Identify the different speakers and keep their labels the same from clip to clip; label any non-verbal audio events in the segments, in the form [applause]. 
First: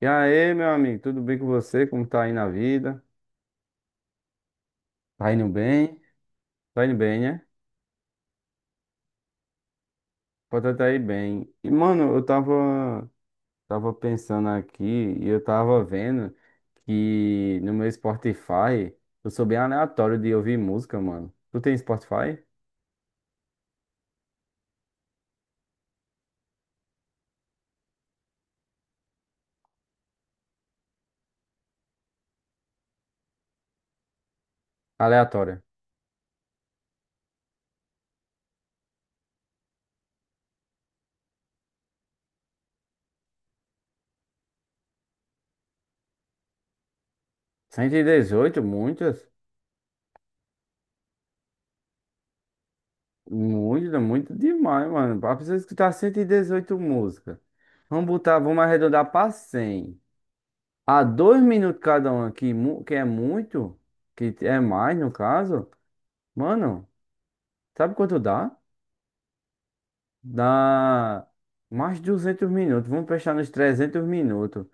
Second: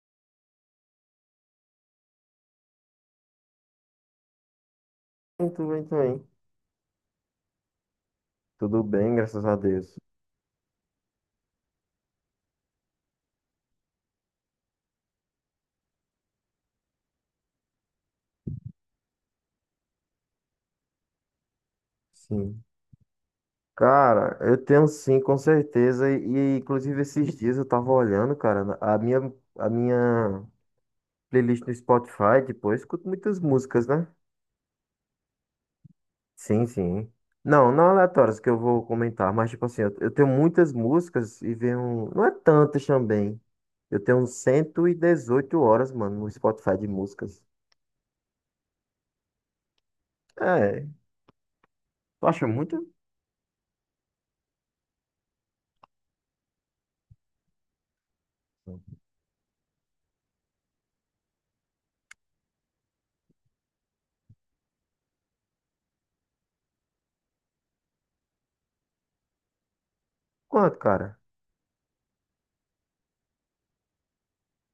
Speaker 1: E aí, meu amigo, tudo bem com você? Como tá aí na vida? Tá indo
Speaker 2: Muito bem
Speaker 1: bem?
Speaker 2: também.
Speaker 1: Tá indo bem, né?
Speaker 2: Tudo bem, graças a Deus.
Speaker 1: Pode tá aí bem. E, mano, eu tava pensando aqui e eu tava vendo que no meu Spotify eu sou bem aleatório de ouvir música, mano. Tu tem Spotify?
Speaker 2: Sim. Cara, eu tenho sim, com certeza. E, inclusive esses [laughs] dias eu tava olhando, cara, a minha playlist no Spotify, tipo, eu escuto muitas músicas, né?
Speaker 1: Aleatória.
Speaker 2: Sim, sim. Não, não aleatórias que eu vou comentar, mas tipo assim, eu tenho muitas músicas e venho. Não é tantas também. Eu tenho 118 horas, mano, no Spotify de músicas.
Speaker 1: 118, muitas?
Speaker 2: É, tu acha muito?
Speaker 1: Muitas, muito demais, mano. Pra pessoa escutar 118 músicas. Vamos botar, vamos arredondar pra 100. A 2 minutos cada um aqui, que é muito, que é mais no caso, mano, sabe quanto dá?
Speaker 2: Quanto, cara?
Speaker 1: Dá mais de 200 minutos. Vamos fechar nos 300 minutos.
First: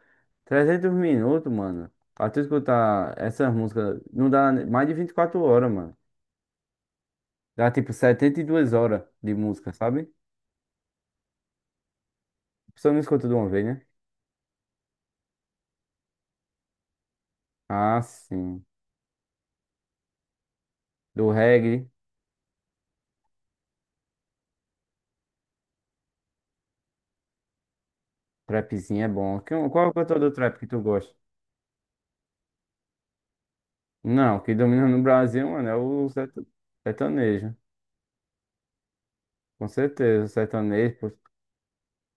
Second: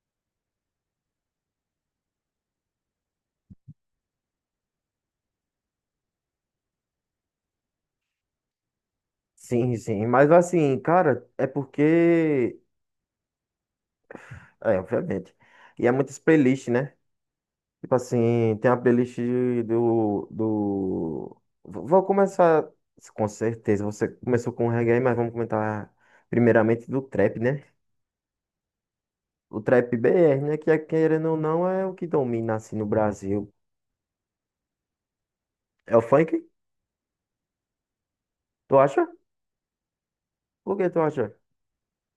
Speaker 1: 300 minutos, mano. Pra tu escutar essas músicas, não dá mais de 24 horas, mano. Dá tipo 72 horas de música,
Speaker 2: Sim, sim.
Speaker 1: sabe?
Speaker 2: Mas assim, cara, é porque.
Speaker 1: A pessoa não escuta de uma vez, né?
Speaker 2: É, obviamente. E é muitas playlists, né? Tipo
Speaker 1: Ah,
Speaker 2: assim,
Speaker 1: sim.
Speaker 2: tem a playlist do,
Speaker 1: Do
Speaker 2: do...
Speaker 1: reggae,
Speaker 2: Vou começar, com certeza, você começou com o reggae, mas vamos comentar primeiramente do trap, né?
Speaker 1: trapzinho é bom.
Speaker 2: O
Speaker 1: Qual é o
Speaker 2: trap
Speaker 1: cantor do
Speaker 2: BR, né?
Speaker 1: trap que
Speaker 2: Que é,
Speaker 1: tu gosta?
Speaker 2: querendo ou não, é o que domina assim no Brasil.
Speaker 1: Não, o que domina no Brasil, mano, é
Speaker 2: É o
Speaker 1: o
Speaker 2: funk?
Speaker 1: sertanejo.
Speaker 2: Tu acha?
Speaker 1: Com certeza, o
Speaker 2: Por que
Speaker 1: sertanejo.
Speaker 2: tu
Speaker 1: Pô.
Speaker 2: acha?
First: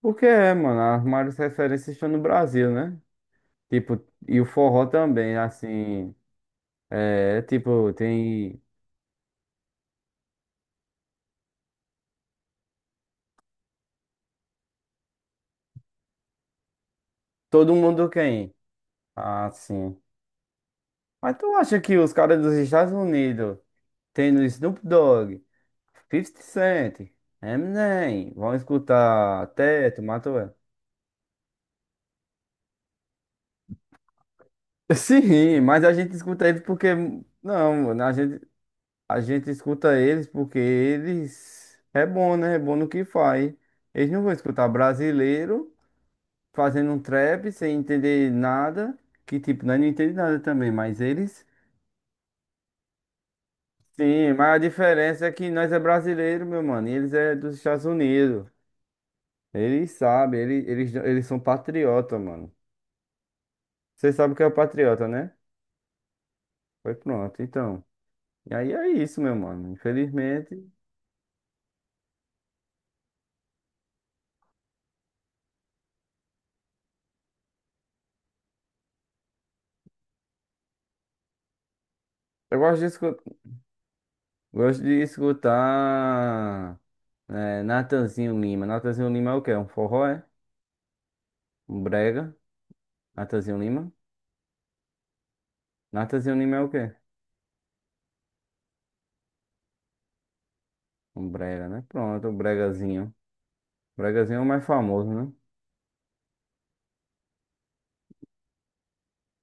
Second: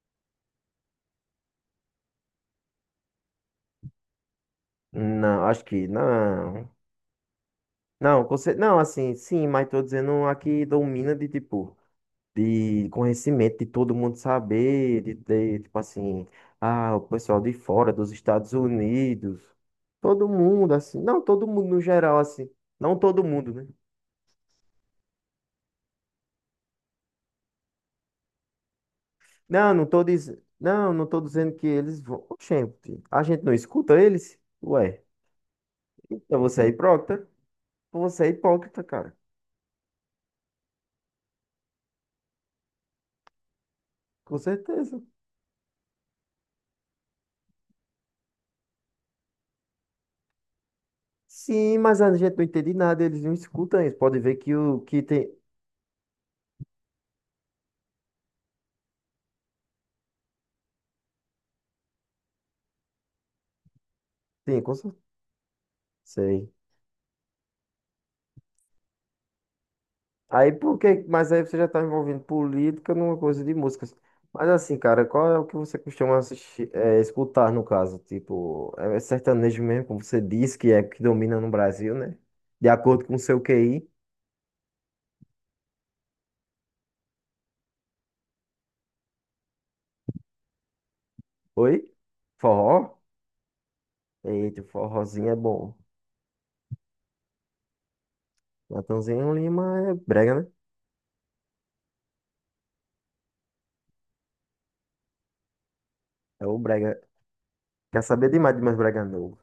Speaker 1: Porque é, mano, as maiores referências estão no Brasil, né? Tipo, e o forró também,
Speaker 2: Não, acho que
Speaker 1: assim.
Speaker 2: não.
Speaker 1: É, tipo,
Speaker 2: Não,
Speaker 1: tem.
Speaker 2: não, assim, sim, mas tô dizendo a que domina de tipo. De conhecimento, de todo mundo saber, de ter, tipo assim, ah, o pessoal de
Speaker 1: Todo
Speaker 2: fora,
Speaker 1: mundo
Speaker 2: dos
Speaker 1: quem?
Speaker 2: Estados Unidos,
Speaker 1: Ah, sim.
Speaker 2: todo mundo, assim, não,
Speaker 1: Mas
Speaker 2: todo
Speaker 1: tu
Speaker 2: mundo
Speaker 1: acha
Speaker 2: no
Speaker 1: que os
Speaker 2: geral,
Speaker 1: caras
Speaker 2: assim,
Speaker 1: dos Estados
Speaker 2: não todo mundo,
Speaker 1: Unidos,
Speaker 2: né?
Speaker 1: tendo Snoop Dogg, Fifty Cent, Eminem, vão escutar
Speaker 2: Não, não
Speaker 1: Teto,
Speaker 2: tô dizendo,
Speaker 1: Matoel?
Speaker 2: não, não tô dizendo que eles vão, gente, a gente não escuta eles?
Speaker 1: [laughs]
Speaker 2: Ué,
Speaker 1: Sim, mas a gente
Speaker 2: então
Speaker 1: escuta ele
Speaker 2: você é
Speaker 1: porque.
Speaker 2: hipócrita?
Speaker 1: Não, mano, a
Speaker 2: Você é
Speaker 1: gente.
Speaker 2: hipócrita, cara,
Speaker 1: A gente escuta eles porque eles é bom, né? É bom no que faz. Eles não vão
Speaker 2: com
Speaker 1: escutar
Speaker 2: certeza.
Speaker 1: brasileiro fazendo um trap sem entender nada, que tipo, nós não entendemos nada também, mas eles
Speaker 2: Sim, mas a gente não entende nada, eles não escutam isso, pode
Speaker 1: sim,
Speaker 2: ver que
Speaker 1: mas a
Speaker 2: o que
Speaker 1: diferença é
Speaker 2: tem,
Speaker 1: que nós é brasileiro, meu mano, e eles é dos Estados Unidos. Eles sabem, eles são patriota, mano. Você sabe o que é
Speaker 2: tem, com certeza,
Speaker 1: patriota, né?
Speaker 2: sei.
Speaker 1: Foi pronto, então. E aí é isso, meu mano.
Speaker 2: Aí
Speaker 1: Infelizmente,
Speaker 2: por que? Mas aí você já tá envolvendo política numa coisa de músicas. Mas assim, cara, qual é o que você costuma assistir, escutar no caso? Tipo, é sertanejo mesmo, como você disse, que é que domina no Brasil, né?
Speaker 1: eu
Speaker 2: De
Speaker 1: gosto de
Speaker 2: acordo
Speaker 1: escutar,
Speaker 2: com o seu QI.
Speaker 1: gosto de escutar Natanzinho Lima. Natanzinho Lima é o quê? Um forró, é?
Speaker 2: Oi?
Speaker 1: Um brega.
Speaker 2: Forró?
Speaker 1: Natanzinho Lima?
Speaker 2: Eita, forrozinho é bom.
Speaker 1: Natanzinho Lima é o quê?
Speaker 2: Natanzinho Lima é brega, né?
Speaker 1: Um brega, né? Pronto, o bregazinho. O bregazinho é o mais famoso, né?
Speaker 2: É o brega. Quer saber demais de mais brega novo.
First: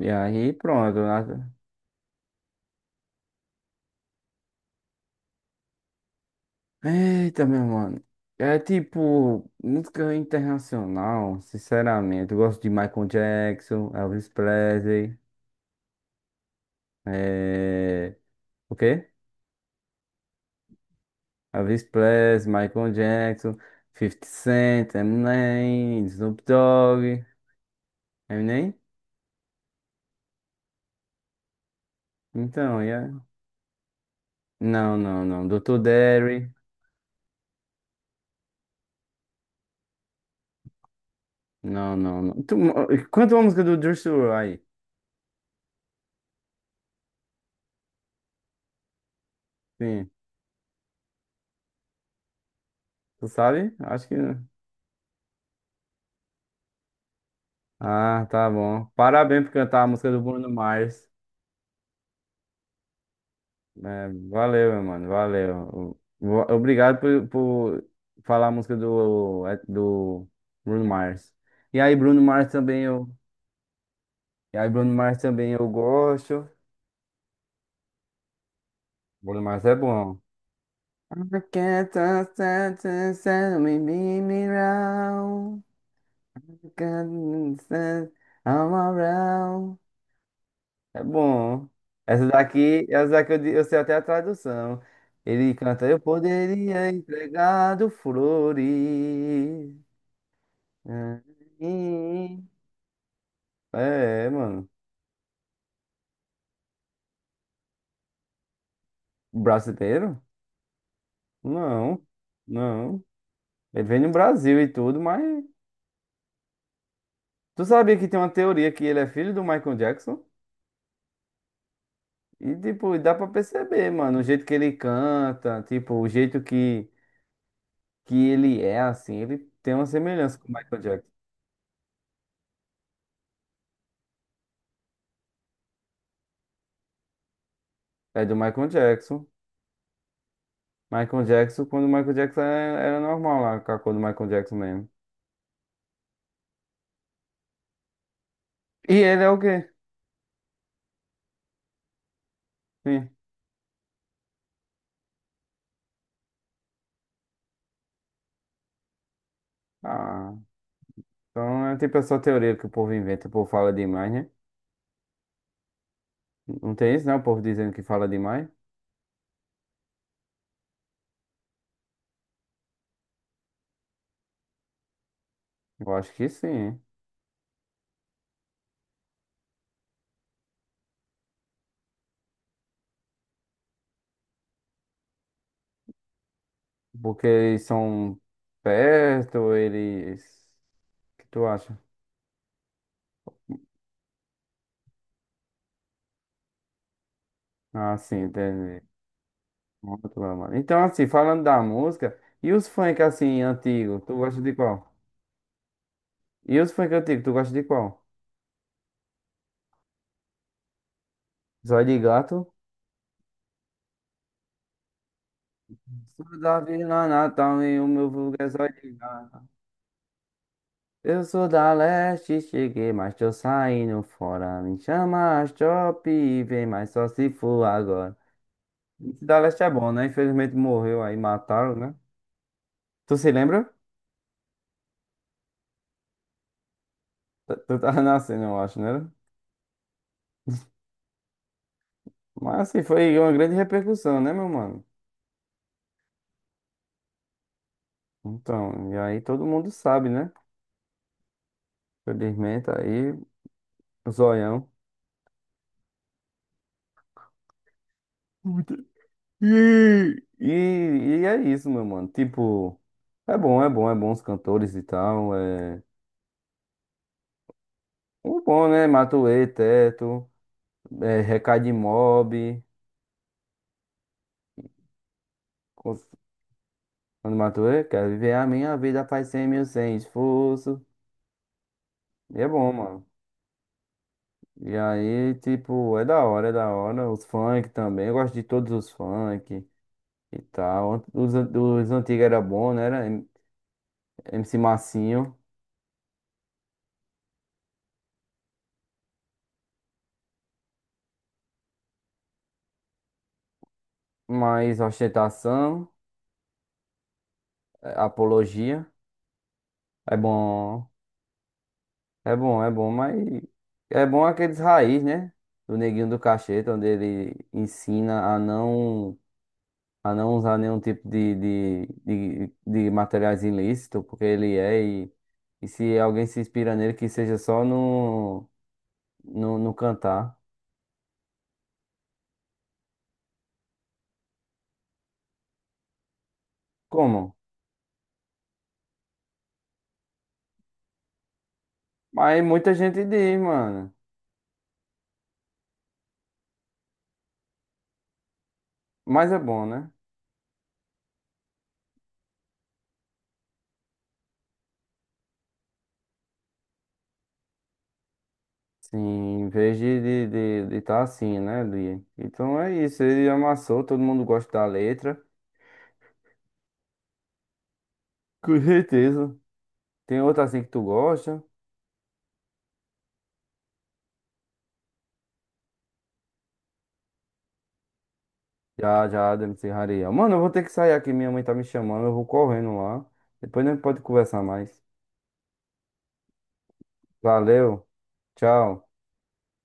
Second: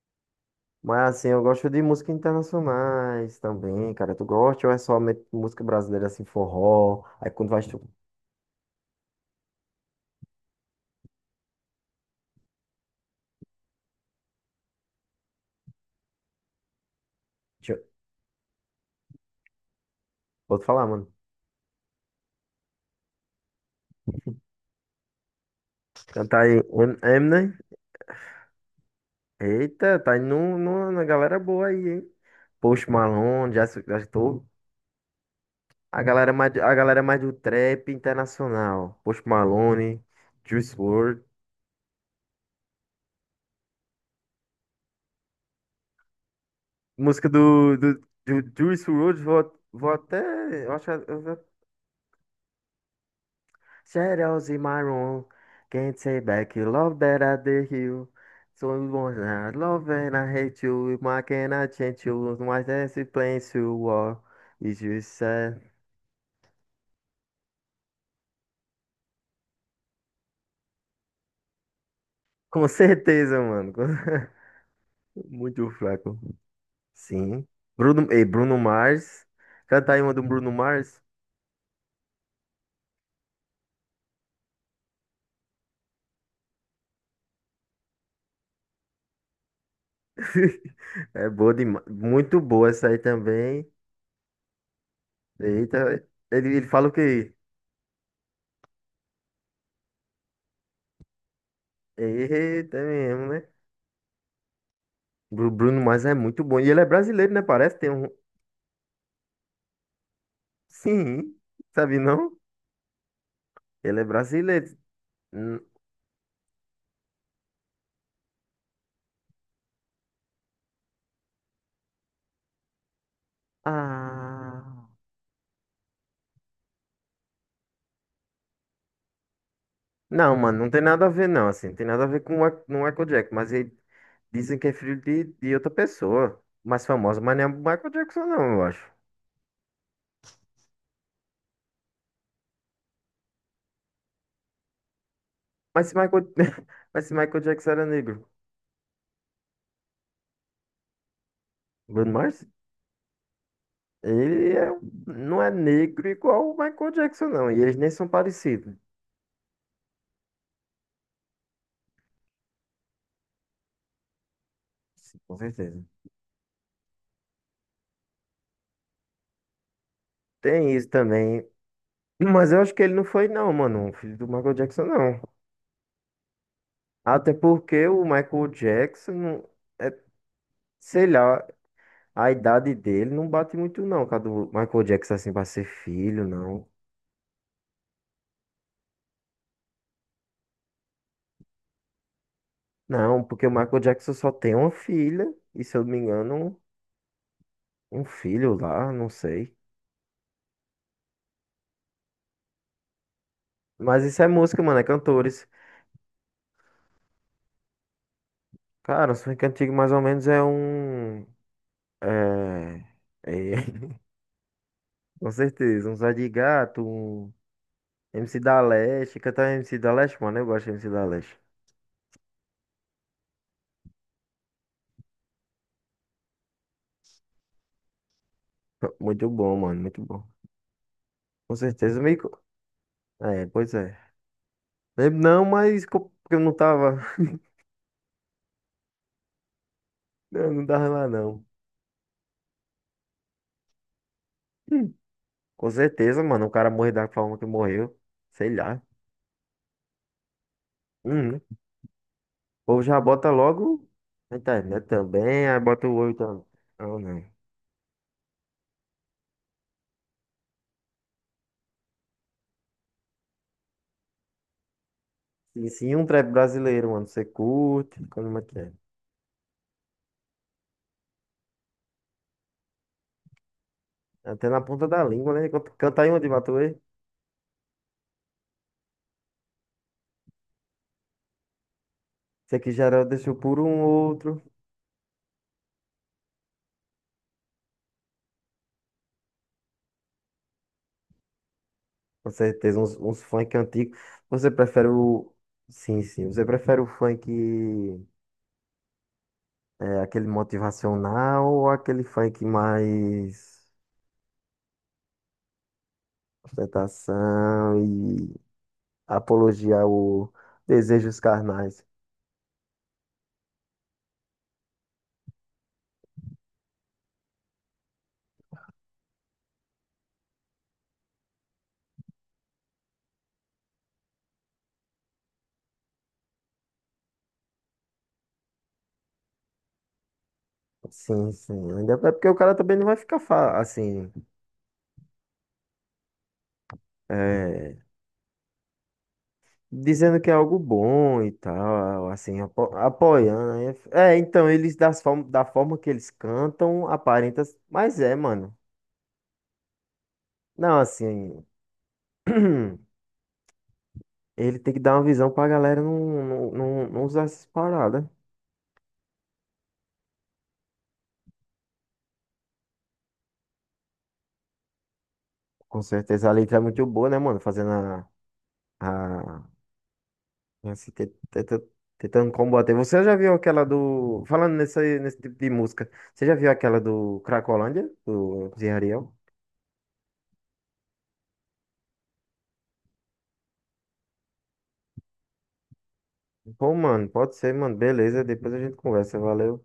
Speaker 1: E aí, pronto.
Speaker 2: Mas assim, eu gosto de música internacionais também, cara. Tu gosta ou é somente música brasileira, assim, forró? Aí
Speaker 1: Eita,
Speaker 2: quando vai.
Speaker 1: meu mano. É tipo, música internacional, sinceramente. Eu gosto de Michael Jackson, Elvis Presley. É... O quê?
Speaker 2: Vou te falar, mano.
Speaker 1: Elvis Presley, Michael Jackson, Fifty Cent, Eminem,
Speaker 2: Cantar
Speaker 1: Snoop
Speaker 2: aí
Speaker 1: Dogg.
Speaker 2: Eminem.
Speaker 1: Eminem?
Speaker 2: Eita, tá indo no, na galera boa aí, hein?
Speaker 1: Então,
Speaker 2: Post
Speaker 1: yeah.
Speaker 2: Malone, já estou.
Speaker 1: Não, não, não. Doutor
Speaker 2: A galera
Speaker 1: Derry.
Speaker 2: mais, a galera mais do trap internacional. Post Malone, Juice WRLD.
Speaker 1: Não, não, não. Tu, quanto a música do Juice WRLD aí?
Speaker 2: Música do Juice WRLD, vou
Speaker 1: Sim.
Speaker 2: até. Eu acho, eu vou.
Speaker 1: Tu sabe? Acho que.
Speaker 2: Shadows in my room. Can't say back you love that I did you.
Speaker 1: Ah, tá
Speaker 2: So
Speaker 1: bom.
Speaker 2: you want
Speaker 1: Parabéns por
Speaker 2: to
Speaker 1: cantar a
Speaker 2: love
Speaker 1: música
Speaker 2: and
Speaker 1: do
Speaker 2: I
Speaker 1: Bruno
Speaker 2: hate you. If
Speaker 1: Mars.
Speaker 2: I cannot change you, my dance is playing you
Speaker 1: É,
Speaker 2: war.
Speaker 1: valeu,
Speaker 2: Is
Speaker 1: meu
Speaker 2: you
Speaker 1: mano.
Speaker 2: sad?
Speaker 1: Valeu. Obrigado por falar a música do, é, do Bruno Mars. E aí, Bruno Mars
Speaker 2: Com
Speaker 1: também eu.
Speaker 2: certeza, mano.
Speaker 1: E aí, Bruno Mars
Speaker 2: [laughs]
Speaker 1: também eu
Speaker 2: Muito fraco.
Speaker 1: gosto.
Speaker 2: Sim. Bruno, e Bruno Mars.
Speaker 1: Bruno Mars é
Speaker 2: Canta aí uma
Speaker 1: bom.
Speaker 2: do Bruno Mars.
Speaker 1: I can't stand to send me, me me round. I'm around. É
Speaker 2: [laughs] É boa
Speaker 1: bom.
Speaker 2: demais.
Speaker 1: Essa
Speaker 2: Muito boa
Speaker 1: daqui,
Speaker 2: essa aí
Speaker 1: essa daqui eu
Speaker 2: também.
Speaker 1: sei até a tradução. Ele canta, eu
Speaker 2: Eita, ele
Speaker 1: poderia
Speaker 2: fala o quê?
Speaker 1: entregar do flores.
Speaker 2: Eita mesmo, né?
Speaker 1: É, mano.
Speaker 2: Bruno Mars é muito bom. E ele é brasileiro, né? Parece tem um.
Speaker 1: Brasileiro?
Speaker 2: Sim, sabe
Speaker 1: Não,
Speaker 2: não?
Speaker 1: não. Ele vem
Speaker 2: Ele é
Speaker 1: no Brasil e
Speaker 2: brasileiro.
Speaker 1: tudo, mas.
Speaker 2: Hum,
Speaker 1: Tu sabia que tem uma teoria que ele é filho do Michael Jackson? E, tipo, dá pra perceber, mano, o jeito que
Speaker 2: Ah.
Speaker 1: ele canta, tipo, o jeito que ele é assim, ele tem uma
Speaker 2: Não,
Speaker 1: semelhança com o
Speaker 2: mano, não tem
Speaker 1: Michael
Speaker 2: nada a
Speaker 1: Jackson.
Speaker 2: ver, não. Assim, não tem nada a ver com o Michael Jackson, mas ele. Dizem que é filho de outra pessoa, mais famosa, mas não é o Michael
Speaker 1: É
Speaker 2: Jackson,
Speaker 1: do
Speaker 2: não, eu
Speaker 1: Michael
Speaker 2: acho.
Speaker 1: Jackson. Michael Jackson, quando o Michael Jackson era normal lá, com a cor do Michael Jackson mesmo.
Speaker 2: Mas se Michael, [laughs] mas se Michael Jackson era negro,
Speaker 1: E ele é o quê?
Speaker 2: Bruno Mars,
Speaker 1: Sim.
Speaker 2: ele é, não é negro igual o Michael Jackson, não. E eles nem são parecidos.
Speaker 1: Ah, então é tipo essa teoria que o povo inventa, o povo fala demais, né?
Speaker 2: Sim, com certeza.
Speaker 1: Não tem isso, né? O povo dizendo que fala demais.
Speaker 2: Tem isso também. Mas eu acho que ele não foi, não, mano, um filho do Michael Jackson, não.
Speaker 1: Eu acho que sim, hein?
Speaker 2: Até porque o Michael Jackson, não- é, sei lá, a idade dele não bate muito, não, com a do Michael Jackson, assim, pra ser filho, não.
Speaker 1: Porque eles são perto, eles. O que tu acha?
Speaker 2: Não, porque o Michael Jackson só tem uma filha, e se eu não me engano,
Speaker 1: Ah,
Speaker 2: um
Speaker 1: sim,
Speaker 2: filho
Speaker 1: entendi.
Speaker 2: lá, não sei.
Speaker 1: Muito bom, mano. Então, assim, falando da música, e os funk assim, antigos,
Speaker 2: Mas
Speaker 1: tu
Speaker 2: isso é
Speaker 1: gosta de
Speaker 2: música, mano, é
Speaker 1: qual?
Speaker 2: cantores.
Speaker 1: E os funk antigos, tu gosta de qual?
Speaker 2: Cara, o funk antigo mais ou menos é um.
Speaker 1: Zóio de gato?
Speaker 2: É. É, [laughs] com certeza, um Zé de
Speaker 1: Sou da
Speaker 2: Gato,
Speaker 1: Vila
Speaker 2: um
Speaker 1: Natal e o meu vulgo
Speaker 2: MC
Speaker 1: é
Speaker 2: da
Speaker 1: zóio de
Speaker 2: Leste.
Speaker 1: gato.
Speaker 2: Cantar MC da Leste, mano, eu gosto de MC da
Speaker 1: Eu
Speaker 2: Leste.
Speaker 1: sou da leste, cheguei, mas tô saindo fora. Me chama as top e vem, mas só se for agora.
Speaker 2: [laughs]
Speaker 1: Esse
Speaker 2: Muito
Speaker 1: da
Speaker 2: bom,
Speaker 1: leste é
Speaker 2: mano,
Speaker 1: bom,
Speaker 2: muito
Speaker 1: né?
Speaker 2: bom.
Speaker 1: Infelizmente morreu aí,
Speaker 2: Com
Speaker 1: mataram, né?
Speaker 2: certeza, me. Co-
Speaker 1: Tu se
Speaker 2: É,
Speaker 1: lembra?
Speaker 2: pois é. Lembro não, mas porque eu não tava. [laughs]
Speaker 1: Tu tava [laughs] nascendo, eu acho, né?
Speaker 2: Eu não tava lá, não.
Speaker 1: Mas assim, foi uma grande repercussão, né, meu mano?
Speaker 2: Hum. Com certeza, mano, o cara morreu da forma que morreu. Sei lá.
Speaker 1: Então, e aí todo mundo sabe, né?
Speaker 2: Uhum. O
Speaker 1: Felizmente
Speaker 2: povo já
Speaker 1: aí,
Speaker 2: bota logo
Speaker 1: o
Speaker 2: na
Speaker 1: zoião.
Speaker 2: internet também, aí bota o olho também. Não, não.
Speaker 1: E, e, e é isso, meu mano. Tipo, é bom, é bom, é bom os cantores e tal.
Speaker 2: Sim,
Speaker 1: É
Speaker 2: sim, um trap brasileiro, mano. Você curte, como
Speaker 1: um
Speaker 2: é que
Speaker 1: bom,
Speaker 2: é?
Speaker 1: né? Matuê, Teto, é, Recado de Mob.
Speaker 2: Até na ponta da língua, né? Canta
Speaker 1: cons-
Speaker 2: aí uma de Matuê.
Speaker 1: Quando Matuê, quero viver a minha vida, faz 100 mil, sem esforço. E é
Speaker 2: Esse
Speaker 1: bom,
Speaker 2: aqui já era,
Speaker 1: mano.
Speaker 2: deixou por um outro.
Speaker 1: E aí, tipo, é da hora, é da hora. Os funk também, eu gosto de todos os funk e tal. Os, os antigos
Speaker 2: Com
Speaker 1: era bom,
Speaker 2: certeza,
Speaker 1: né?
Speaker 2: uns,
Speaker 1: Era
Speaker 2: uns funk antigos. Você
Speaker 1: MC
Speaker 2: prefere o.
Speaker 1: Massinho,
Speaker 2: Sim, sim. Você prefere o funk, aquele motivacional ou aquele funk mais
Speaker 1: mas ostentação,
Speaker 2: ostentação
Speaker 1: é,
Speaker 2: e
Speaker 1: apologia.
Speaker 2: apologia
Speaker 1: É
Speaker 2: ao
Speaker 1: bom,
Speaker 2: desejos carnais?
Speaker 1: é bom, é bom, mas é bom aqueles raiz, né? Do Neguinho do Cacheta, onde ele ensina a não usar nenhum tipo de materiais ilícitos, porque ele é, e se alguém se inspira nele, que seja só no cantar.
Speaker 2: Sim, sim. Ainda é porque o cara também não vai ficar assim,
Speaker 1: Como?
Speaker 2: é, dizendo que é algo bom e tal, assim,
Speaker 1: Mas muita
Speaker 2: apo
Speaker 1: gente diz,
Speaker 2: apoiando. Aí.
Speaker 1: mano.
Speaker 2: É, então, eles das form da forma que eles cantam, aparenta, mas é, mano.
Speaker 1: Mas é bom, né?
Speaker 2: Não, assim, [clears throat] ele tem que dar uma visão pra galera não, não, não, não usar essas paradas.
Speaker 1: Sim, em vez de estar de tá assim, né? De... Então é isso, ele amassou, todo mundo gosta da letra,
Speaker 2: Com certeza a letra é muito boa, né, mano? Fazendo a,
Speaker 1: com certeza.
Speaker 2: a
Speaker 1: Tem outra assim que tu
Speaker 2: Nossa,
Speaker 1: gosta?
Speaker 2: tentando combater. Você já viu aquela do. Falando nesse tipo de música, você já viu aquela do Cracolândia, do Zé
Speaker 1: Já,
Speaker 2: Ariel?
Speaker 1: já, da MC Rariel. Mano, eu vou ter que sair aqui, minha mãe tá me chamando, eu vou correndo lá. Depois a gente pode conversar mais.
Speaker 2: Pô, mano, pode ser, mano.
Speaker 1: Valeu,
Speaker 2: Beleza, depois a gente
Speaker 1: tchau.
Speaker 2: conversa. Valeu.